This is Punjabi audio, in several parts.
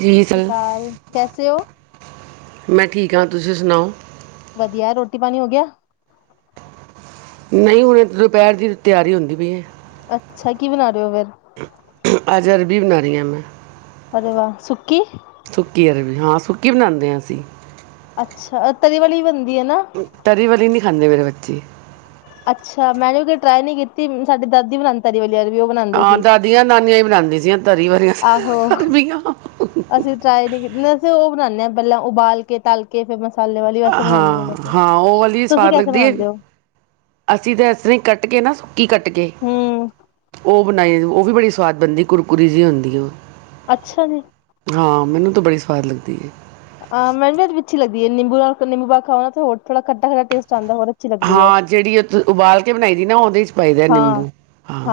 ਜੀ ਸਰ ਕਾਲ, ਕੈਸੇ ਹੋ? ਕਿਆ ਤੁਸੀਂ ਸੁਣਾਓ? ਵਧੀਆ, ਰੋਟੀ-ਪਾਨੀ ਹੋ ਗੇਆ? ਨਈ, ਹੁਣੇ ਦੁਪੈਰ ਦੀ ਤਿਯਾਰੀ ਹੁੰਦੀ ਪਈ ਏ। ਅੱਛਾ, ਕੀ ਬਨਾ ਰਏ ਓ ਫੇਰ? ਦੀਆਂ ਮੈਂ। ਅਰੇ ਵਾਹ, ਸੁੱਕੀ ਸੁੱਕੀ ਅਰਬੀ ਹਾਂ, ਸੁੱਕੀ ਬਣਾਂਦੇ ਆ ਅਸੀ। ਅੱਛਾ, ਤਰੀ ਵਾਲੀ ਬਨ ਤਰੀ ਵਾਲੀ ਨੀ ਖਾਂਦੇ ਮੇਰੇ ਬੱ ਚੇ। ਅੱਛਾ, ਮੈਂ [unintelligible] ਟਰਾਈ ਨੀ ਕੀਤੀ ਸਾਡੀ ਦਾਦੀ ਬਣਾਦੀ ਆਂ ਦਾਦੀਆਂ-ਨਾਨੀਆਂ ਈ ਬਣਾਦੀ ਸੀਆਂਂ ਆਹੋ, ਅਸੀਂ ਟਰਾਈ ਨੀ ਕੀ, ਅਸੀਂ ਓ ਬਨਾਣੇ ਆ ਪੈਲਾਂ ਉਬਾਲ ਕੇ ਤਾੱਲ ਕੇ ਫੇਰ ਮ ਹਾਂ, ਹਾਂ ਓ ਵਾਲੀ ਈ ਤੁਸੀਂ ਸਵਾਦ ਕੈਸੇ ਲੱਗਦੀ ਏ, ਬਣਾਉਂਦੇ ਹੋ ਅਸੀਂ ਤੇ ਏਸ ਤਰਾਂ ਈ ਕੱਟ ਕੇ ਨਾ ਕੀ ਕੱਟ ਕੇ, ਹਮ ਓ ਬਨਾਈ, ਓ ਵੀ ਬੜੀ ਸਵਾਦ ਬੰਨਦੀ ਕੁੁਰਕੁਰੀ ਜੀ ਹੁੰਦੀ ਏ। ਅੱਛਾ ਜੀ। ਹਾਂ, ਮਿਨੂੰ ਤਾਂ ਬੜੀ ਸਵਾਦ ਲੱਗਦੀ ਏ। ਆ ਮੈਨੂੰ ਵੀ [unintelligible] ਲੱਗਦੀ ਏ ਨਿੰਬੂਾਂ ਫਿਰ ਨਿੰਬੂ ਪਾਕੇ ਖਾਓ ਨਾ ਤੇ ਹੋਰ ਥੋੜਾ ਖੱਟਾ-ਖੱਟਾ ਟੇਸ ਹਾਂ ਜਿਹੜੀ ਉਹ ਉਬਾਲ ਕੇ ਬਣਾਈ ਦੀ ਨਾ ਉਹਦੇ ਚ ਪਾਈਦਾ ਹਾਂ ਨਿੰਬੂ ਹਾਂ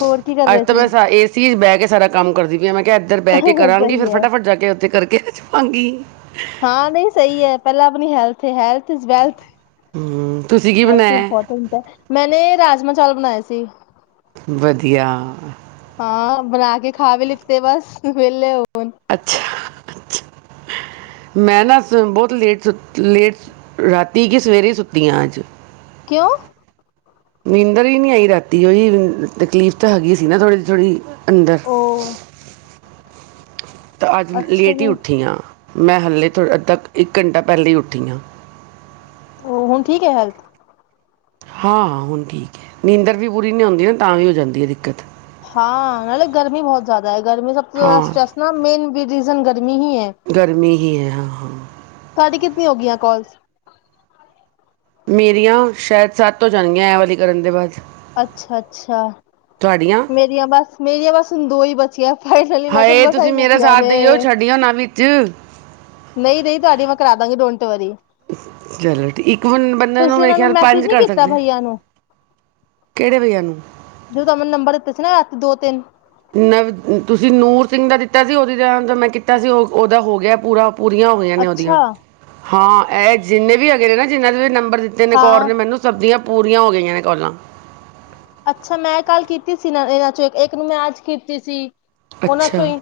ਹੋਰ ਕੀ ਕਰ ਅੱ ਰਹੇ ਤਾਂ ਸੀ ਬੈਸ ਏਸੀ ਚ ਬਹਿ ਸਾ ਕੰਮ ਕਰਦੀ ਪ ਆ ਮੈਂ ਇੱਧਰ ਬਹਿ ਕੇ ਕਰਾਂਗੀ ਸਹੀ ਫਿਰ ਹੈ ਫਟਾਫਟ ਜਾ ਕੇ ਉੱਥੇ ਕਰਕੇ [unintelligible] ਹਾਂ ਨਹੀਂ ਸਹੀ ਹੈ ਪਹਿਲਾਂ ਆਪਣੀ ਹੈਲਥ ਅਤੇ ਹੈਲਥ ਇਜ਼ ਵੈਲਥ ਹਮ, ਤੁਸੀਂ ਕੀ ਹੈਲਥ ਬਣਾਇਆ ਇਪੋਰਟੈਂਟ ਹੈ ਮੈਨੇ ਰਾਜਮਾ ਚਾਲ ਬਣਾਏ ਸੀ ਵਧੀਆ ਬਣਾ ਕੇ ਖਾ ਵੀ ਲਿੱਤੇ ਬਸ ਵਿਹਲੇ ਹੋ ਅੱਛਾ ਅੱਛਾ ਮੈਂ ਨਾ ਸ ਬਹੁਤ ਲੇਟ ਸੁ ਲੇਟ ਰਾਤੀ ਕਿ ਸਵੇਰੇ ਹੀ ਸੁੱਤੀ ਹ ਅੱਜ ਕਿਓ ਨਿੰਦਰ ਹੀ ਨਹੀਂ ਆਈ ਰਾਤੀ ਉਹਹੀ ਤਕਲੀਫ਼ ਤਾਂ ਹੈਗੀ ਸੀ ਨਾ ਥੋੜ੍ਹੀ ਜਹੀ ਥੋੜ੍ਹੀ ਅੰਦਰ ਤਾਂ ਅੱਜ ਲੇਟ ਹੀ ਉੱਠੀੀਆਂ ਮੈਂ ਹਾਲੇ ਤੋਂ ਅੱ ਕੁ ਇੱਕ ਘੰਟਾ ਪਹਿਲੇੇ ਉੱਠੀ ਹਾਂ ਉਹ ਹੁਣ ਠੀਕ ਹੈ ਹੈਲਤ ਹਾਂ ਹੁਣ ਠੀਕ ਹੈ ਨੀਂਦਰ ਵੀ ਪੂਰੀ ਨੀ ਆਉਂਦੀ ਨਾ ਤਾਂ ਵੀ ਹੋ ਜਾਂਦੀ ਹੈ ਦਿੱਕਤ ਹਾਂ ਨਾਲੇ ਗਰਮੀ ਬਹੁਤ ਜ਼ਿਆਦਾ ਹੈ ਗਰਮੀ ਸਭ ਤੋਂ ਜ਼ਿਆਦਾ ਹਾਂ ਸਟੈਸ ਨਾ ਮੇਨ ਰੀਜ਼ਨ ਗ ਗਰਮੀ ਹੀ ਹੈ ਹਾਂ ਤੁਹਾਡੀ ਹੋ ਗਈਆਂ ਕੋਲਸ ਮੇਰੀਆਂ ਸ਼ਾਇਦ ਸੱਤ ਹੋ ਜਾਣਗੀਆਂ ਐ ਵਾਲੀ ਕਰਨ ਦੇ ਬਾਅਦ ਅੱਛਾ ਅੱਛਾ ਤੁਹਾਡੀਆਂ ਮੇਰੀਆਂ ਬਸ ਮੇਰੀਆਂ ਬਸ ਹ ਦੋ ਹੀ ਬਚੀਆਂ ਫਾਈਨਲੀ ਮੈਂ ਕਿਹਾ ਹਾਏ ਮਸਾਂ ਹੀ ਤੁਸੀਂ ਮੇਰਾ ਮੁੱਕੀਆਂ ਸਾਥ ਨੇ ਦੇਈਓ ਛੱਡਿਓ ਨਾ ਵੀੀ ਚੇ ਨਹੀਂ ਨਹੀਂ ਤੁਹਾਡੀ ਮੈਂ ਕਰਾ ਦਾਂਗੀ ਡੋਂਟ ਵਰੀ ਚਲੋ ਇੱਕ ਬੰ ਬੰਦੇ ਤੁਸੀਂ ਮੇਰੇ ਇਹਨਾਂ ਨੂੰ ਖਿਆਲ ਮੈਸੇਜ ਪੰਜ ਨੀ ਕਰ ਕੀਤਾ ਸਕਦੇ ਬਈਆ ਨੂੰ ਕਿਹੜੇ ਭਈਆ ਨੂੰ ਜ ਮਨੂੰ ਨੰਬਰ ਦਿੱਤੇ ਸੀ ਨਾ ਦੋ ਤਿੰਨ ਨਵ ਤੁਸੀਂ ਨੂਰ ਸਿੰਘ ਦਾ ਦਿੱਤਾ ਸੀ ਉਹਦੀ ਮੈਂ ਕੀਤਾ ਸੀ ਉਹ ਉਹਦਾ ਹੋ ਗਿਆ ਪੂਰਾ ਪੂਰੀਆਂ ਹੋ ਗਈਆਂ ਨੇ ਅੱਛਾ ਉਹਦੀਆਂ ਹਾਂ ਇਹ ਜਿੰਨੇ ਵੀ ਹੈਗੇ ਨੇ ਨਾ ਜਿੰਨਾਂ ਦੇ ਵੀ ਨੰਬ ਦਿੱਤੇ ਨੇ ਕੌਰ ਹਾਂ ਨੇ ਮੈਨੂੰ ਸਬਦੀਆ ਪੂਰੀਆਂ ਹੋ ਗਈਆਂ ਨੇ ਗੱਲਾਂ ਅੱਛਾ ਮੈਂ ਕੱਲ ਕੀਤੀ ਸੀ ਨਾ ਇਹਨਾਂ ਚੋਂ ਇੱਕ ਨੂੰ ਮੈਂ ਅਜ ਕੀਤੀ ਸੀ ਉਹਨਾਂ ਚੋਂ ਅੱਛਾ ਹੀ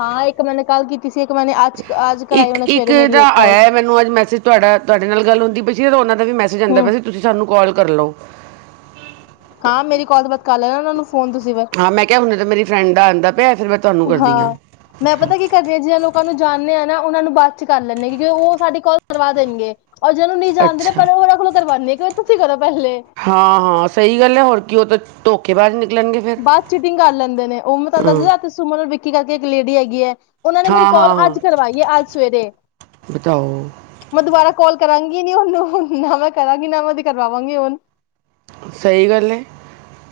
ਹਾਂ ਇੱਕ ਮੈਨੇ ਕੱਲ ਕੀਤੀ ਸੀ ਇੱਕ ਮੈਨੇ ਅੱਜ ਅੱਜ ਕਰਾਈ ਇੱਕ ਉਹਨੇ ਇੱਕ ਸਵੇਰੇ ਮੇਰੀ ਦਾ ਕਾਲ ਆਇਆ ਮੈਨੂੰ ਅੱਜ ਮੈਸੇਜ ਤੁਹਾਡਾ ਤੁਹਾਡੇ ਨਾਲ ਗੱਲ ਹੁੰਦੀ ਪ ਸੀ ਉਹਨਾਂ ਦਾ ਵੀ ਮੈਸੇਜ ਆਉਂਦਾ ਹੂੰ ਪਿਆ ਸੀ ਤੁਸੀਂ ਸਾਨੂੰ ਕਾਲ ਕਰ ਲਓ ਹਾਂ ਮੇਰੀ ਗਲ ਬਾਤ ਕਰ ਲੈਣਾ ਉਹਨਾਂ ਨੂੰ ਫੋਨ ਤੁਸੀਂ ਫਿਰ ਹਾਂ ਮੈਂ ਕਿਹਾ ਹੁੰਦਾ ਮੇਰੀ ਫਰੈਂਡ ਦਾ ਪਿਆ ਫਿਰ ਮੈਂ ਤੁਹਾਨੂੰ ਕਰਦੀ ਹਾਂ ਮੈਂ ਅੱਛਾ ਪਤਾ ਕੀ ਕਰੀ ਜਿ ਲੋਕਾਂ ਨੂੰ ਜਾਂਦੇ ਆਾਂ ਨਾ ਉਹਨਾਂ ਨੂੰ ਬਾਦ ਚ ਕਰ ਲੈਂਦੇਾਂ ਕਿਉਿ ਉਹ ਸਾਡੀ ਕੋਲ ਕਰਵਾ ਦੇਣਗੇ ਔ ਜਿਹਨ ਨਹੀਂ ਜਾਣਦੇ ਅੱਛਾ ਪਹਿਲ ਉਹਨਾਂ ਕੋਲੋਂ ਕਰਵਾਉਂਦੇ [inaudible] ਹਾਂ ਹਾਂ ਸਹੀ ਗੱਲ ਹੈ ਹੋਰ ਕੀ ਉਹ ਤਾਂ ਧੋਕੇੇ ਬਾਾਜ਼ ਬਸ ਚੀਟਿੰਗ ਕਰ ਲੈਂਦੇ ਨੇ ਉਹ ਮੈਂ ਤੁਹਾਨੂੰ ਹਾਂ ਦੱਸਦੀ ਰਾ ਸੁਮਨ ਵਿਕੀ ਕਰਕੇ ਇੱਕ ਲੇਡੀ ਹੈਗੀ ਹੈ ਉਹਨਾਂ ਨੇ ਮੇਰੀ ਹਾਂ ਕਾਲ ਹਾਂ ਹਾਂ ਅੱਜ ਕਰਵਾਈ ਹੈ ਅੱਜ ਸਵੇਰੇ ਬਤਾਓ ਮੈਂ ਦੁਬਾਰਾ ਕਾਲ ਕਰਾਂਗੀ ਨੀ ਉਹਨੂੰਣ ਨਾ ਮੈਂ ਕਰਾਂਗੀ ਨਾ ਮੈਂ ਤੇ ਕਰਵਾਵਾਂਗੀ ਹੁਣ ਸਹੀ ਗੱਲ ਹੈ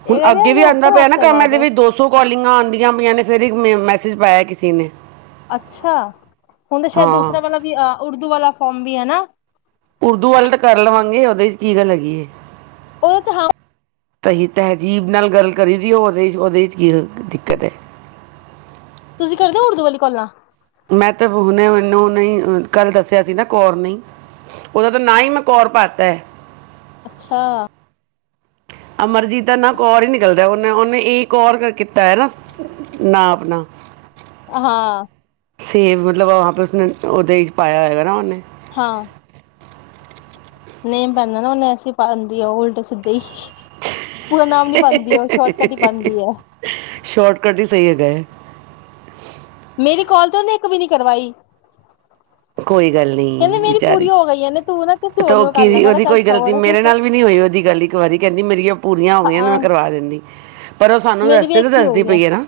ਇਹ ਹੁਣ ਕਹਿੰਦੇ ਅੱਗੇ ਵੀ ਆਉਂ ਹੱਥੋਂ ਪਿਆ ਹੱਥ ਨਾ ਕਰਵਾ ਕੰਮ ਦੇ ਵਿੱਚ ਦੋ ਸੌ ਕਾਲਿੰਗਾਂ ਆਉਂਦੀ ਪਆਂ ਨੇ ਸਵੇਰੇ ਮੈਂ ਮੈਸੇਜ ਪਾਇਆ ਕਿੇ ਨੇ ਅੱਛਾ ਹੁਣ ਤਾਂ ਸ਼ਾਇਦ ਹਾਂ ਦੂਸਰਿਆਂ ਵਾਲਾ ਵੀ ਅਹ ਉਰਦੂ ਵਾਲਾ [inaudible] ਉਰਦੂ ਵਾਲਾ ਤਾਂ ਕਰ ਲਵਾਂਗੇ ਗੱਲ ਹੈਗੀ ਹੈ ਉਹ ਤਾਂ ਹਾਂ ਸਹੀ ਤਹਿਜ਼ੀਬ ਨਾਲ ਗੱਲ ਕਰੀ ਦੀਓ ਉਹਦੇ ' ਉਹਦੇ ' ਕੀ ਦਿੱਕਤ ਹੈ ਤੁਸੀਂ ਕਰਦੇ ਹੋ ਉਰਦੂ ਵਾਲੀ ਕੋਾਲਾਂ ਮੈਂ ਤੇ ਹੁਨੇ ਮੈਨੂੰ ਨਹੀਂ ਕੱਲ ਦੱਸਿਆ ਸੀ ਨਾ ਕੌਰ ਨਹੀਂ ਉਹਦਾ ਤਾਂ ਨ ਹੀ ਮੈਂ ਕੌਰ ਪਾਤਾ ਹੈ ਅੱਛਾ ਅਮਰਜੀਤ ਦਾ ਨਾ ਕੋਰ ਹੀ ਨਿਕਲਦਾ ਉਹਨੇ ਉਹਨੇ ਕਰ ਕੀਤਾ ਹੈ ਨਾ ਨਾ ਆਪਣਾ ਹਾਂ ਸੇਫ ਮਤਲਬ ਉਸਨੇ ਉਹਦੇ ਪਾਇਆ ਹੋਏਗਾ ਨਾ ਉਹਨੇ ਹਾਂ ਨੇਮ ਪੈਂਦਾ ਨਾ ਉਹਨੇ ਐਸੀ ਪਾਉਂਦੀ ਆ ਉਲਟ ਸਿੱਧੇ ਹੀ ਪੂਰਾ ਨਾਮ ਨੀ ਪਾਉਂਦੀ ਉਹ ਸ਼ੋਰਟਕਟ ਹੀ ਪਾਉਂਦੀ ਹੈ ਸ਼ੋਰਟਕਟ ਹੀ ਸਹੀ ਹੈਗਾ ਹੈ [unintelligible] ਮੇਰੀ ਕਾਲ ਤੇ ਉਹਨੇ ਇੱਕ ਵੀ ਨਹੀਂ ਕਰਵਾਈ ਕੋਈ ਗੱਲ ਨਹੀਂ ਕਹਿੰਦੇ ਮੇਰੀ ਵਿਚਾਰੀ ਪੂਰੀ ਹੋ ਗਈ ਹੈ ਨੇ ਤੂੰ ਨਾ ਕਿਸੇ ਹੋਰ ਤਾਂ ਉਹ ਨੂੰ ਕੀ ਕਰ ਲੈ ਮੈਂ ਕਿਹਾ ਉਹਦੀ ਚੱਲ ਕੋਈ ਗਲਤੀ ਮੇਰੇ ਛੋੜ ਨਾਲ ਵੀ ਨਹੀਂੀ ਹੋਈ ਉਹਦੀ ਗੱਲ ਇੱਕ ਵਾਰੀ ਕਿੰ ਨੀ ਮੇਰੀਆ ਪੂਰੀਆਂ ਹੋ ਗਈਆਂ ਹਾਂ ਨੇ ਕਰਵਾ ਦਿੰਦੀ ਪਰ ਉਹ ਸਾਨੂੰ ਮੇਰੀ ਵੀ ਰਸਤੇ ਇੱਕ ' ਹੀ ਦੱਸਦੀ ਹੋਈ ਪਈ ਹੈ ਨਾ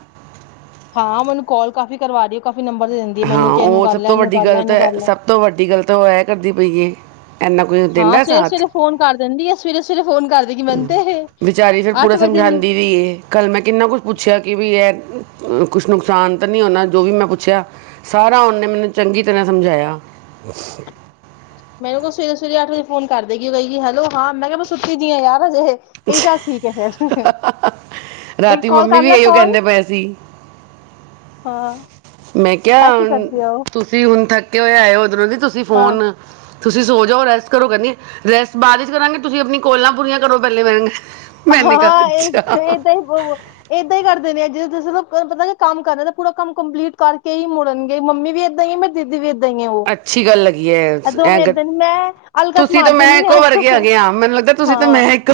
ਹਾਂ, ਮੈਨੂੰ ਕਾਲ ਕਾਫੀ ਕਰਵਾ ਦਿਓ ਕਾਫੀ ਨੰਬਰ ਦੇ ਦਿੰਦੀ ਹੈ ਹਾਂ, ਮੈਨੂੰ ਕਿ ਇਹਨੂੰ ਉਹ ਕਰ ਸਭ ਲੈ ਤੋਂ ਇਹਨੂੰ ਵੱਡੀ ਕਰ ਲੈ ਗੱਲ ਇਹਨੂੰ ਤਾਂ, ਕਰ ਲੈ ਸਭ ਤੋਂ ਵੱਡੀ ਗੱਲ ਤਾਂ, ਉਹ ਇਹ ਕਰਦੀ ਪਈ ਏ। ਇੰਨਾ ਕੋਈ ਹਾਂ ਦਿੰਦਾ ਸਵੇਰੇ ਸਾਥ। ਸਵੇਰੇ ਫੋਨ ਕਰ ਦਿੰਦੀ ਹੈ ਸਵੇਰੇ ਸਵੇਰੇ ਫੋਨ ਕਰ ਦੇਗੀ ਮੈਨੂੰ ਤੇ ਇਹ ਵਿਚਾਰੀ ਫਿਰ ਪੂਰਾ ਵਜੇ ਹੀ ਸਮਝਾਂਦੀ ਵੀ ਏ, ਕੱਲ ਮੈਂ ਕਿੰਨਾ ਕੁਛ ਪੁੱਛਿਆ ਕਿ ਏ ਕੁਛ ਨੁਕਸਾਨ ਤਾਂ ਨਹੀਂ ਹੋਨਾ ਜੋ ਵੀ ਮੈਂ ਪੁੱਛਿਆ? ਸਾਰਾ ਉਹਨੇ ਮੈਨੂੰ ਚੰਗੀ ਤਰ੍ਹਾਂ ਸਮਝਾਇਆ। ਮੈਨੂੰ ਕੋ ਸਵੇਰੇ ਸਵੇਰੇ ਵਜੇ ਫੋਨ ਕਰਦੇਗੀ, ਕਹੇਗੀ ਹੈਲੋ ਹਾਂ। ਮੈਂ ਕਿਹਾ ਮੈ ਸੁੱਤੀ ਦੀ ਆ ਯਾਰ ਹਜੇ [unintelligible] ਇੱਕ ਰਾਤੀ ਕਾਲ ਮੰਮੀ ਕਰ ਵੀ ਲੈ ਇਹੋ ਕਾਲ, ਕਹਿੰਦੇ ਪਏ ਸੀ ਹਾਂ। ਮੈਂ ਕਿਹਾ ਐਸੀ ਕਰਦੀ ਆ ਉਹ ਤੁਸੀਂ ਹੁਣ ਥੱਕੇ ਹੋਏ ਆਏ ਹੋ [unintelligible] ਤੁਸੀਂ ਹਾਂ ਫੋਨ ਤੁਸੀਂ ਸੋ ਜਾਓ, ਰੈਸਟ ਕਰੋ। ਕਹਿੰਦੀ ਰੈਸਟ ਬਾਅਦ 'ਚ ਕਰਾਂਗੇ, ਤੁਸੀਂ ਆਪਣੀ ਕੋਲਾਂ ਪੂਰੀਆਂ ਕਰੋ ਪਹਿਲੇ ਮੈਨੇ ਕਹਾ ਹਾਂ, ਅੱਛਾ ਇਹ ਏਦਾਂ ਹੀ ਏਦਾਂ ਹੀ ਕਰਦੇ ਨੇ ਜਿ ਤੁਸੀਂ ਤੁਹਾਨੂੰ ਪਤਾ ਨ, ਕੰਮ ਕਰ ਰਹੇ ਨੇ। ਪੂਰਾ ਕੰਮ ਕੰਪਲੀਟ ਕਰਕੇ ਹੀ ਮੁੜਨਗੇ। ਮੰਮੀ ਵੀ ਇੱਦਾਂ ਹੀ, ਮੇਰੀ ਦੀਦੀ ਵੀਦਾਂ ਅੱਛੀ ਗੱਲ ਲੱਗੀ ਹੈ ਇਹ। ਏਹ ਗ, ਏਦਾਂ ਮੈਂ ਅਲਕਸ ਤੁਸੀਂ ਤਾਂ ਮਾਰ ਮੈਂ ਦਿੰਦੀ ਇੱਕੋ ਹਾਂ ਵਰਗੇ ਆਗੇ ਆ, ਮੈਨੂੰ ਲੱਗਦਾ ਤੁਸੀਂ ਤਾਂ ਹਾਂ ਮੈਂ ਇੱਕੋ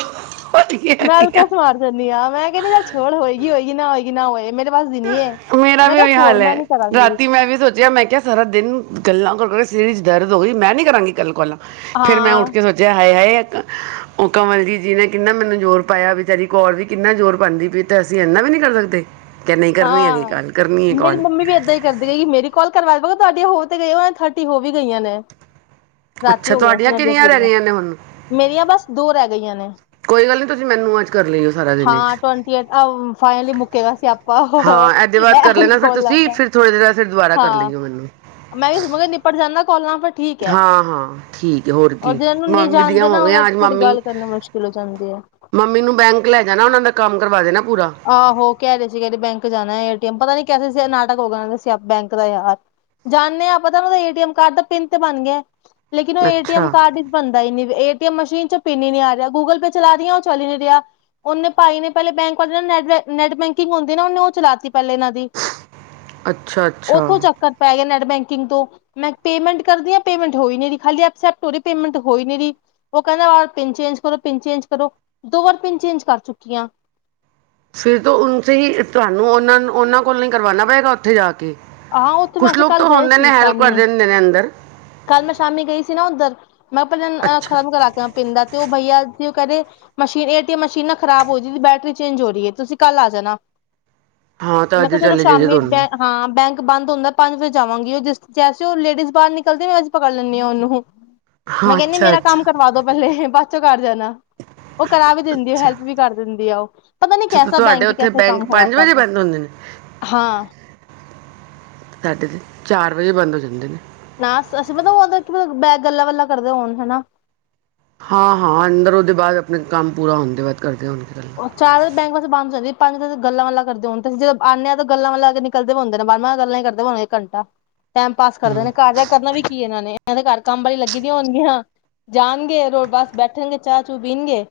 ਵਰਗੇ ਮੈਂ ਹੈਗੇ ਆ ਅਲਕਸ ਮਾਰ ਜਾਨੀ ਹਾਂ, ਮੈਂ ਕਹਿੰਦੀ ਚੱਲ ਛੋੜ ਹੋਏਗੀ ਹੋਏਗੀ ਨਾ ਹੋਏਗੀ ਨਾ ਹੋਏ ਮੇਰੇ ਪਾਸ ਦੀ ਨੀ ਹੈ ਮੇਰਾ ਮੈਂ ਵੀ ਕਿਹਾ ਉਹੀ ਛੋੜ ਹਾਲ ਮੈਂ ਹੈ, ਨੀ ਕਰਾਂਗੀ ਰਾਤੀ ਮੈਂ ਵੀ ਸੋਚਿਆ, ਮੈਂ ਕਿਹਾ ਸਾਰਾ ਦਿਨ ਗੱਲਾਂ ਕਰੋ ਸਿਰ ਚ ਦਰਦ ਹੋ ਗਈ, ਮੈਂ ਨੀ ਕਰਾਂਗੀ ਕੱਲ ਕੋਲਾ ਫਿਰ ਮੈਂ ਹਾਂ ਉੱਠ ਕੇ ਸੋਚਿਆ, ਹਾਏ, ਹਾਏ ਉਹ ਕਵਲ ਜੀ-ਜੀ ਨੇ ਕਿੰਨਾ ਮੈਨੂੰ ਜ਼ੋਰ ਪਾਇਆ, ਵੇਚਾਰੀ ਕੌਰ ਵੀ ਕਿੰਨਾ ਜ਼ੋਰ ਪਾਂਦੀ ਪੀ ਤ ਅਸੀਂ ਇੰਨਾ ਵੀ ਨੀ ਕਰ ਸਕਦੇ? ਕਿ ਨਹੀਂ ਕਰਨੀ ਹੈਗੀ ਹਾਂ, ਗੱਲ ਕਰਨੀ ਹੈ ਮੇਰੀ ਕਾਲ ਮੰਮੀ ਵੀ ਏਦਾਂ ਹੀ ਕਰਦੀ ਰੇਗੀ, ਮੇਰੀ ਕੋਾਲ ਕਰਵਾ ਦੇ ਹੋ ਤੇ ਗਏ ਹੋ, ਥਰਟੀ ਹੋ ਵੀ ਗਈਆਂ ਨੇ। ਰਾਤੀ ਅੱਛਾ ਹੋ ਗਈਆਂ ਸੀ ਤੁਹਾਡੀਆਂ ਉਹਨਾਂ ਦੀਆਂ ਕਿੰਨੀਆਂ ਰਹਿ ਪੂਰੀਆਂ, ਗਈਆਂ ਨੇ ਹੁਣ ਮੇਰੀਆਂ ਬੱਸ ਦੋ ਰਹਿ ਗੀ ਗਈਆਂ ਨੇ। ਕੋਈ ਗੱਲ ਨਹੀਂ ਤੁਸੀਂ ਮੈਨੂੰ ਅੱਜ ਕਰ ਲਈਓ ਸਾਰਾ ਦਿਨ ਹਾਂ, 'ਚ ਟਵੰਟੀ ਏ ਅਮ, ਫਾਈਨਲੀ ਮੁੱਕੇਗਾ ਸਿਆਪ ਹਾਂ, ਇਹਦੇ ਬਾਅਦ ਕਰ ਲੈਣਾ ਫਿਰ ਤੁਸੀਂ, ਦਾ ਫਿਰ ਥੋੜੇ ਦੇਰ ਆਸੇ ਰ ਦੁਬਾਰਾ ਕਰ ਹਾਂ ਲਈਓ ਮੈਨੂੰ। ਕੋਲਾ। ਹਾਂ, ਹਾਂ ਠੀਕ ਹੈ ਹੋਰ ਔਰ ਕੀ? ਜਿਹਨੂੰ ਨਹੀਂ ਮੰਮੀ ਦੀਆ ਜਾਣਦੇ ਹੋ ਨਾ ਗਈ ਉਹਨਾਂ ਅੱਜ ਤੁਹਾਡੀ ਮੰਮੀ, ਗੱਲ ਕਰਨੀ ਮੁਸ਼ਕਿਲ ਹੋ ਜਾਂਦੀ ਹੈ ਮੰਮੀ ਨੂੰ ਬੈਂਕ ਲੈ ਜਾਣਾ ਉਹਨਾਂ ਦਾ ਕੰਮ ਕਰਵਾਦੇ ਨਾ ਆਹੋ। ਕਹਿ ਰਹੇ ਸੀ ਕਿਦੇ ਬੈਂਕ ਜਾਣਾ ਏਟੀਐਮ ਪਤਾ ਨੀ ਕਹਿ ਰੇ ਸੀ ਅੱਜ ਨਾਟਕ ਹੋ ਗਿਆ [unintelligible] ਬੈਂਕ ਦਾ ਯਾਰ। ਜਾਨੇ ਆ, ਪਤਾ ਮੈਨੂੰ ਏਟੀਅਮ ਕਾਰਡ ਦਾ ਪਿੰਨ ਤੇ ਬਨ ਗਿਆ ਲੇਕਿਨ ਉਹ ਏ ਟੀ ਅਮ ਅੱਛਾ, ਕਾਰਡ ਚ ਬਨਦਾ ਹੀਈ ਨੀ ਅ ਮਸ਼ੀਨ ਚ ਪਿੰਨ ਹੀ ਨੀ ਆ ਰਿਹਾ। ਗੂਗਲ ਪੇ ਚਲਾ ਰਹੀ ਆਂ, ਉਹ ਚੱਲ ਨੀ ਰਿਹਾ ਉਹਨੇ ਪਾਈ ਨੇ ਪਹਿਲੇ ਬੈਂਕ ਨੈਟ ਬੈਂਕ ਕਿੰਗ ਹੁੰਦੀ ਨਾ ਉਹਨੇ ਉਹ ਚਲਾ ਦਿੱਤੀ ਪਹਿਲੇ ਇਹਨਾਂ ਦੀ ਅੱਛਾ-ਅੱਛਾ ਉੱਥੋਂ ਚੱਕਰ ਪੈ ਗਿਆ ਨੈਟ ਬੈਂਕ ਨੈਟ ਬੈਂਕਿੰਗ ਤੋਂ ਮੈਂ ਪੇਮੈਂਟ ਕਰਦੀ ਪੈਂਟ ਹੋਈ ਖਸੇੈਂਟ ਹੋ ਕਹਿੰਦਾ ਪਿੰਨ ਚੇਜ ਕਰ ਪਨ ਚੇਂਜ ਕਰੋ ਦੋ ਵਾਰ ਪਿੰਨ ਚੇਂਜ ਕਰ ਚੁੱਕੀ ਆ ਫਿਰ ਤੋਂ ਹੀ ਤੁਹਾਨੂੰ ਉਹਨਾਂ ਉਹਨਾਂ ਕੋਲ ਨ ਕਰਵਾਣਾ ਪਏਗਾ ਉੱਥੇ ਜਾ ਕੇ ਆਹਾਂ ਉੱਥੇ ਮੈਂ ਕੁਛ ਅਸੀਂ ਲੋਕ ਕੱਲ ਤਾਂ ਗਏ ਹੁੰਦੇ ਨੇ ਸੀ ਹੈਲਪ ਕਰ ਸ਼ਾਮੀ ਦਿੰਦੇ ਨੇ ਅੰਦਰ ਕੱਲ ਮੈਂ ਸ਼ਾਮੀ ਗਈ ਸੀ ਨਾ ਉੱਧਰ ਮੈਂ ਕਿਹਾ ਪਹਿਲਾਂ ਅੱਛਾ ਖ਼ਤਮ ਕਰਾ ਕੇ ਪਿੰਡ ਦਾ ਤੇ ਉਹ ਬਈਆ ਸੀ ਮਸ਼ਏਟੀਮ ਮਸ਼ੀਨ ਨਾ ਖਰਾਬ ਹੋਦੀ ਬੈਟਰੀ ਚੇਂਜ ਹੋ ਰਹੀ ਹੈ ਤੁਸੀਂ ਕੱਲ ਆ ਜਾਣਾ ਹਾਂ ਤਾਂ ਮੈਂ ਅੱਜ ਕਿਹਾ ਚਲੋ ਚਲੇ ਜਾਈਏ ਸ਼ਾਮੀ ਦੋਨੋਂ ਬੈਂ ਹਾਂ ਬੈਂਕ ਹੁੰਦਾ ਪੰਜ ਵਜੇ ਜਾਵਾਂਗੀ ਉਹਿਸ ਜੈਸੇ ਉਹ ਲੇਡੀਜ਼ ਬਾਹਰ ਨਿਕਲਦੀ ਅੱਜ ਪਕੜ ਲੈਂਦੀ ਹਾਂ ਉਹਨੂੰ ਮੈਂ ਹਾਂ ਕਹਿੰਦੀ ਮੇਰਾ ਕੰਮ ਅੱਛਾ-ਅੱਛਾ, ਕਰਵਾ ਦੋ ਪਹਿਲੇ ਬੱਚ ਕਰ ਜਾਣਾ ਉਹ ਕਰਾ ਵੀ ਦਿੰਦੀ ਆ ਅੱਛਾ ਅੱਛਾ ਹੈਲਪ ਵੀ ਕਰ ਦਿੰਦੀ ਆ ਉਹ ਪਤਾ ਨੀ ਅੱਛਾ ਕੈਸਾ ਤੁਹਾਡੇ ਬੈਂਕ ਉੱਥੇ ਕਸਾ ਬੈਂਕ ਕੰਮ ਖ਼ਰਾਬ ਪੰਜ ਵਜੇ ਕਰਦਾ ਬੰਦ ਹੁੰਦੇ ਨੇ ਹਾਂ ਸਾਡੇ ਤੇ ਚਾਰ ਵਜੇ ਬੰਦ ਹੋ ਜਾਂਦੇ ਨੇ ਨਾ ਅਸੀਂ ਮਲਬ ਬੈ ਗੱਲਲਾ ਵੱਲਲਾ ਕਰਦੇ ਹੋਣ ਹਨਾ ਹਾਂ ਹਾਂ ਅੰਦਰ ਉਹਦੇ ਬਾਅਦ ਆਪਣਾ ਕੰਮ ਪੂਰਾ ਹਣਦੇ ਬਾਅਦ ਕਰਦੇ [inaudible] ਚਾਰ ਬੈਂਕ ਵਸ ਬੰਦ ਜਾਂਦੀ ਪੰਜ ਗੱਲਾਂ ਲਾਂਦੇਣ ਜਦ ਆਂਦੇ ਆ ਤਾਂ ਗਾਂਲਾਂ ਨਿਕਲਦੇ ਹਦੇ ਨੇ ਬਾਰਵਾਂ ਗੱਲਾਂ ਹੀ ਕਰਦੇ ਹੋਣਆਂ ਘੰਟਾ ਟਾਈਮ ਪਾਸ ਕਰਦੇ ਨੇ ਕਾਰਜਾ ਕਰਨਾ ਵੀ ਕੀ ਇਹਨਾਂ ਨੇ ਇਹ ਦੇ ਘਰ ਕੰਮ ਵਾਲੀ ਲੱਗੀ ਦੀਆਂ ਹੋਣਗੀਆਂ ਜਾਣਗੇ ਬਸ ਬੈਠਣਗੇ ਚਾਹ ਚੂ ਪੀਣਗੇ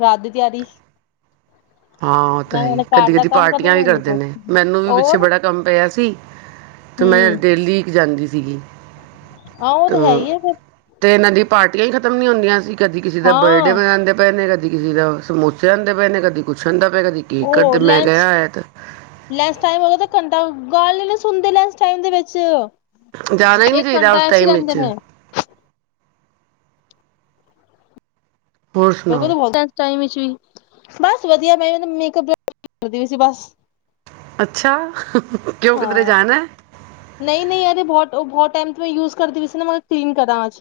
ਰਾਤ ਦੀ ਤਿਆਰੀ ਹਾਂ ਉਹ ਤਾਂ ਨਾ ਹੈ ਹੀ ਉਹਨੇ ਘਰ ਕਦੀ ਦਾ ਕਦੀ ਕੰਮ ਕਰਨਾ ਪਾਰਟੀਆਂ ਨਾ ਵੀ ਇਹਨਾਂ ਕਰਦੇ ਕੁਛ ਨੇ ਮੈਨੂੰ ਵੀ ਪਿੱਛੇ ਹੋਰ ਬੜਾ ਕੰਮ ਪਿਆ ਸੀ ਤੇ ਮੈਂ ਡੇਲੀ ਜਾਂਦੀ ਸੀਗੀ ਆਹ ਉਹ ਤ ਤੇ ਹੈ ਹੀ ਆ ਫਿਰ ਤੇ ਇਹਨਾਂ ਦੀ ਪਾਰਟੀਆਂ ਹੀ ਖ਼ਤਮ ਨੀ ਹੁੰਦੀਆਂ ਸੀ ਕਦੀ ਕਿਸੇ ਦਾ ਬਰਡੇ ਹਾਂ ਮਨਾਉਂਦੇ ਪਏ ਨੇ ਕਦੀ ਕਦੀ ਕਿਸੇ ਦਾ ਸਮੋਸੇ ਹੁੰਦੇ ਪਏ ਨੇ ਕਦੀ ਕੁੱਛ ਦਾ ਕਦੀ ਕੀ ਕਰਦੇ ਉਹ ਮੈਂ ਲੰਚ ਕਿਹਾ ਆਇਆ ਤੇ ਲੈਸ ਟਾਈਮ ਹੋ ਗਿਆ ਤਾਂ ਘੰਟਾ ਗੱਲ ਨੀ ਸੁਣਦੇ ਨੇ ਇਸ ਟਾਈਮ ਦੇ ਵਿੱਚ ਜਾਣਾ ਹੀ ਨਹੀ ਇੱਕ ਚਾਹੀਦਾ ਘੰਟਾ ਉਸ ਐਸੇ ਟਾਈਮ ਲੈਂਦੇ ਵਿੱਚ ਨੇ ਹੋਰ ਸੁਣਾਓ ਮੇਲ ਬਮ ਬਸ ਵਧੀਆ ਮੈਂ ਮੇਕਅਪ ਕਰਦੀ ਸੀ ਬਸ ਅੱਛਾ ਕਿਉਂ ਕਿਧਰੇ ਹਾਂ ਜਾਣਾ ਹੈ ਨਹੀਂ ਨਹੀਂ ਯਾਰ ਬਹੁਤ ਬਹੁਤ ਟਾਈਮ ਮੈਂ ਯੂਜ਼ ਕਰਦੀ ਸੀ ਮੈਂ ਕਲੀਨ ਕਰਾਂ ਆਜ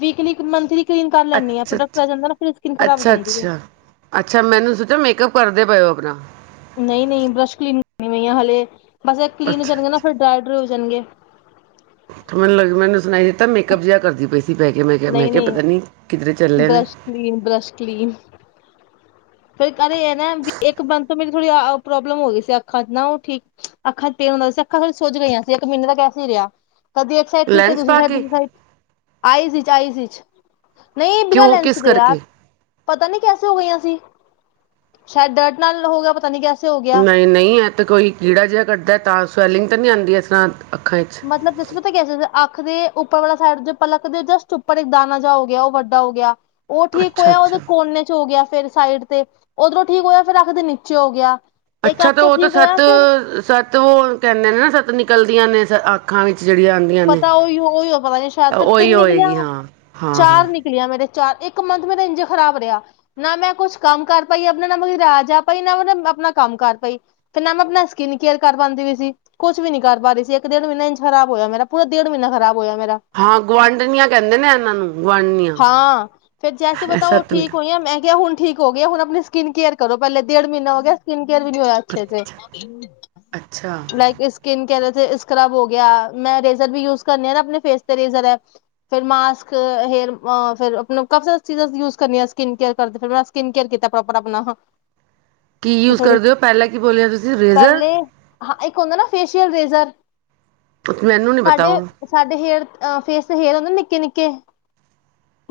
ਵੀਕਲੀ ਮੰਥਲੀ ਕਲੀਨ ਕਰ ਲੈਂਦੀ ਆ ਅੱਛਾ ਪ੍ਰੋਡਕਟ ਅੱਛ ਆ ਜਾਂਦਾ ਨਾ ਫਿਰ ਸਕਿਨ ਖਰਾਬ ਹੋ ਅੱਛਾ ਜਾਂਦੀ ਹੈ ਅੱਛਾ ਅੱਛਾ ਮੈਨੂੰ ਸੋਚਿਆ ਮੇਕਅਪ ਕਰਦੇ ਪਏ ਹੋ ਹੋਰਰਾ ਨਹੀਂ ਨਹੀਂ ਬਰਸ਼ ਕਲੀਨ ਕਰਨੀ ਪਈ ਆ ਹਾਲੇ ਬਸ ਇਹ ਕਲੀਨ ਹੋ ਅੱਛਾ ਜਾਣਗੇ ਨਾ ਫਿਰ ਡਰਾ ਡ ਜਾਣਗੇ ਤੇ ਮੈਨੂੰ ਲ ਮੈਨੂੰ ਸੁਣਾਈ ਦਿੱਤਾ ਮੇਕਅਪ ਜਿਹਾ ਕਰਦੀ ਪਈ ਸੀ ਪੈ ਕੇ ਮੈਂ ਕਿਹਾ ਮੈਂ ਨਹੀਂ ਕਿਹਾ ਨਹੀਂ ਪਤਾ ਨੀ ਕਿਧਰੇ ਚੱਲੇ ਨੇ ਬਰੱਸ਼ ਕਲੀਨ ਬਰੱਸ਼ ਕਲੀਨ ਫਿਰ ਕਦੇ ਇਹ ਨਾ ਵੀ ਇੱਕ ਬੰ ਤੋਂ ਮੇਰੀ ਥੋੜੀ ਪ੍ਰੋਬਲਮ ਹੋ ਗਈ ਸੀ ਅੱਖਾਂ ਚ ਨਾ ਠੀਕ ਅੱਖਾਂ ਚ ਤੇਨ ਹੁੰਦਾ ਸੀ ਅੱਖਾਂ ਥੋੜੀਆਂ ਸੁੱਜ ਗਈਆਂ ਸੀ ਇੱਕ ਮਹੀਨੇ ਦਾ ਕਸ ਰਿਹਾ ਕਦੀ ਇੱਕ ਸਈਡ ਠੀਕ ਆ ਲੈਂਸ ਦੂਸਰੀ ਪਾ ਸਈਡ ਕੇ ਦੂਸਰੀ ਸਈਡ ਆਈ ਜ ਚਾਈਜ਼ ਵਿੱਚ ਨਹੀਂ ਇਹ ਬਿਨਾਂ ਕਿਉਂ ਲੈਂਸ ਕਿਸ ਦੇ ਆ ਕਰਕੇ ਪਤਾ ਨੀ ਕੈਸੇ ਹੋ ਗਈਆਂ ਸੀ ਸ਼ਾਇਦ ਡਰਦ ਨਾਲ ਹੋ ਗਿਆ ਪਤਾ ਨੀ ਕਿਆ ਨਹੀਂ ਨਹੀਂ ਇਹ ਤਾਂ ਕੋਈ ਕੀੜਾ ਜਿਹਾ ਕੱਟਦਾ ਤਾਂ ਸਵੈਲਿੰਗ ਨੀ ਆਉਂਦੀ ਇਸ ਤਰ੍ਹਾਂ ਅੱਖਾਂ 'ਚ ਮਤਲਬ ਦਮ ਤਾਂ ਕਹਿ ਸਕਦਾ ਆਖਦੇ ਉੱਪਰ ਵਾਲਾ ਸਾਈਡ ਦੇ ਪਲਕ ਦੇ ਜਸਟ ਉੱਪਰ ਇੱਕ ਦਾਾਨ ਜ ਹੋ ਗਿਆ ਉਹ ਵੱਡਾ ਹੋ ਗਿਆ ਉਹ ਠੀਕ ਅੱਛਾ ਹੋਇਆ ਉਹਦੇ ਅੱਛਾ ਕੋਨੇ ਚ ਹੋ ਗਿਆ ਫਿਰ ਸਾਈਡ ਤੇ ਉਓਧਰੋਂ ਠੀਕ ਹੋਇਆ ਫੇਰ ਆਖਦੇ ਨੀਚੇ ਹੋ ਗਿਆ ਇੱਕ ਅੱਛਾ ਅੱਖ ਤੇ ਤੋਂ ਉਹ ਤਾਂ ਠੀਕ ਹੋਇਆ ਸੱਤ ਫਿਰ ਸੱਤ ਉਹ ਕਹਿੰਦੇ ਨੇ ਨਾ ਸੱਤ ਨਿਕਲਦੀਆਂ ਨੇ ਅੱਖਾਂ ਵਿੱਚ ਜਿਹੜੀਆਂ ਆਉਂਦੀਆਂ ਨੇ ਪਤਾ ਉਹੀ ਉਹੀ ਹੋ ਪਤਾ ਨੀ ਸ਼ਾਇਦ ਫਿਰ ਉਹੀ ਤਿੰਨ ਨਿਕਲੀਆਂ ਹੋਏਗੀ ਹਾਂ ਹਾਂ ਹਾਂ ਚਾਰ ਨਿਕਲੀਆਂ ਮੇਰੇ ਚਾਰ ਇੱਕ ਮੰਥ ਮੇਰਾ ਇੰਜ ਖ਼ਰਾਬ ਰਿਹਾ ਨਾ ਮੈਂ ਕੁਛ ਕੰਮ ਕਰ ਪਾਈ ਆਪਣਾ ਨਾ ਮ ਰਾਜ ਪਾਈ ਨਾ ਮ ਆਪਣਾ ਕੰਮ ਕਰ ਪਾਈ ਤੇ ਨਾ ਮੈਂ ਆਪਣਾ ਸਕਿਨ ਕੇਅਰ ਕਰ ਪਾਉਂਦੀ ਵੀ ਸੀ ਕੁਛ ਵੀ ਨੀ ਕਰ ਪਾ ਰਹੀ ਸੀ ਇੱਕ ਡੇਢ ਮਹੀੇ ਇੰਜ ਖ਼ਰਾਬ ਹੋਇਆ ਮੇਰਾ ਪਰਾ ਡੇਢ ਮਹੀਨਾ ਖਰਾਬ ਹੋਇਆ ਮੇਰਾ ਹਾਂ ਗੁਆਂਢਣੀਆਂ ਕਹਿੰਦੇ ਨੇ ਇਹਨਾਂ ਨੂੰ ਗੁਆਂਢੀਆਂ ਹਾਂ ਫਿਰ ਜੈਸੇ ਬਤਾਓ ਸਤ ਨਿਕ ਠੀਕ ਹੋਈ ਮੈਂ ਕਿਹਾ ਹੁਣ ਠੀਕ ਹੋ ਗਏ ਹੁਣ ਆਪਣੀ ਸਕਿਨ ਕੇਅਰ ਕਰੋ ਪਹਿਲੇ ਡੇਢ ਮਹੀਨਾ ਹੋ ਗਿਆ ਸਕਿੰਨ ਰ ਵੀ ਨਹੀਂ ਹੋਇਆ ਅੱਛੇ ਅੱਛਾ ਅੱਛਾ ਲਾਈਕ ਸਕਕਿਨ ਕੇਰ ਸਕ੍ਰਬ ਹੋ ਗਿਆ ਮੈਂ ਰ ਵੀ ਯੂਜਸ ਕਰਨੀ ਆ ਨਾ ਆਪਣੇ ਫੇਸਜਰ ਫਿਰ ਮਾਸਕ ਹੇਅਰਰ ਆਪ ਕਾੀ ਚੀਜ਼ਾਂ ਯੂਸ ਕਰਨੀ ਆ ਸਕਿੰਨ ਕੇਅਰ ਕਰਿਰ ਮੈਂ ਸਕਿੰਨ ਕੇਅਰ ਕੀਤਾ ਪ੍ਰੋਪਰ ਆਪਣਾ ਕੀ ਯੂਜ ਥੋੜੀ ਕਰਦੇ ਹੋ ਪਹਿਲਾਂ ਕੀ ਬੋਲਿਆ ਤੁਸੀਂ ਰਰੇਜ਼ਰ ਰਜ਼ਰ ਨੀ ਪਤਾ ਸਾਡੇ ਉਹ ਸਾਡੇ ਹੇਅਰ ਅ ਫੇਸ ਦੇ ਹੇਅਰ ਹੁੰਦੇ ਨਿੱਕੇ ਨਿੱਕੇ [inaudible]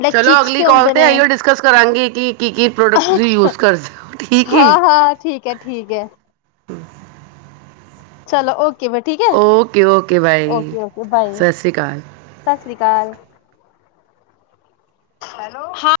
ਲਾਈਕ ਚਲੋ ਚੀਕਸ ਅਗਲੀ ਕਾਲ ਹੁੰਦੇ ਤੇ ਨੇ ਆਈਓ ਡਿਸਕਸ ਕਰਾਂਗੇ ਕਿ ਕੀ ਕੀ ਪ੍ਰੋਡਕਟ ਤੁਸੀ ਯੂਜ ਕਰ ਹਾਂ ਹਾਂ ਠੀਕ ਹੈ ਠੀਕ ਹੈ [inaudible] ਚਲੋ ਓਕੇ ਬ ਠੀਕ ਹੈ okay okay bye, okay okay bye ਸਤਿ ਸ਼੍ਰੀ ਅਕਾਲ ਸਤਿ ਸ੍ਰੀ ਅਕਾਲ ਹੈਲੋ ਹਾਂ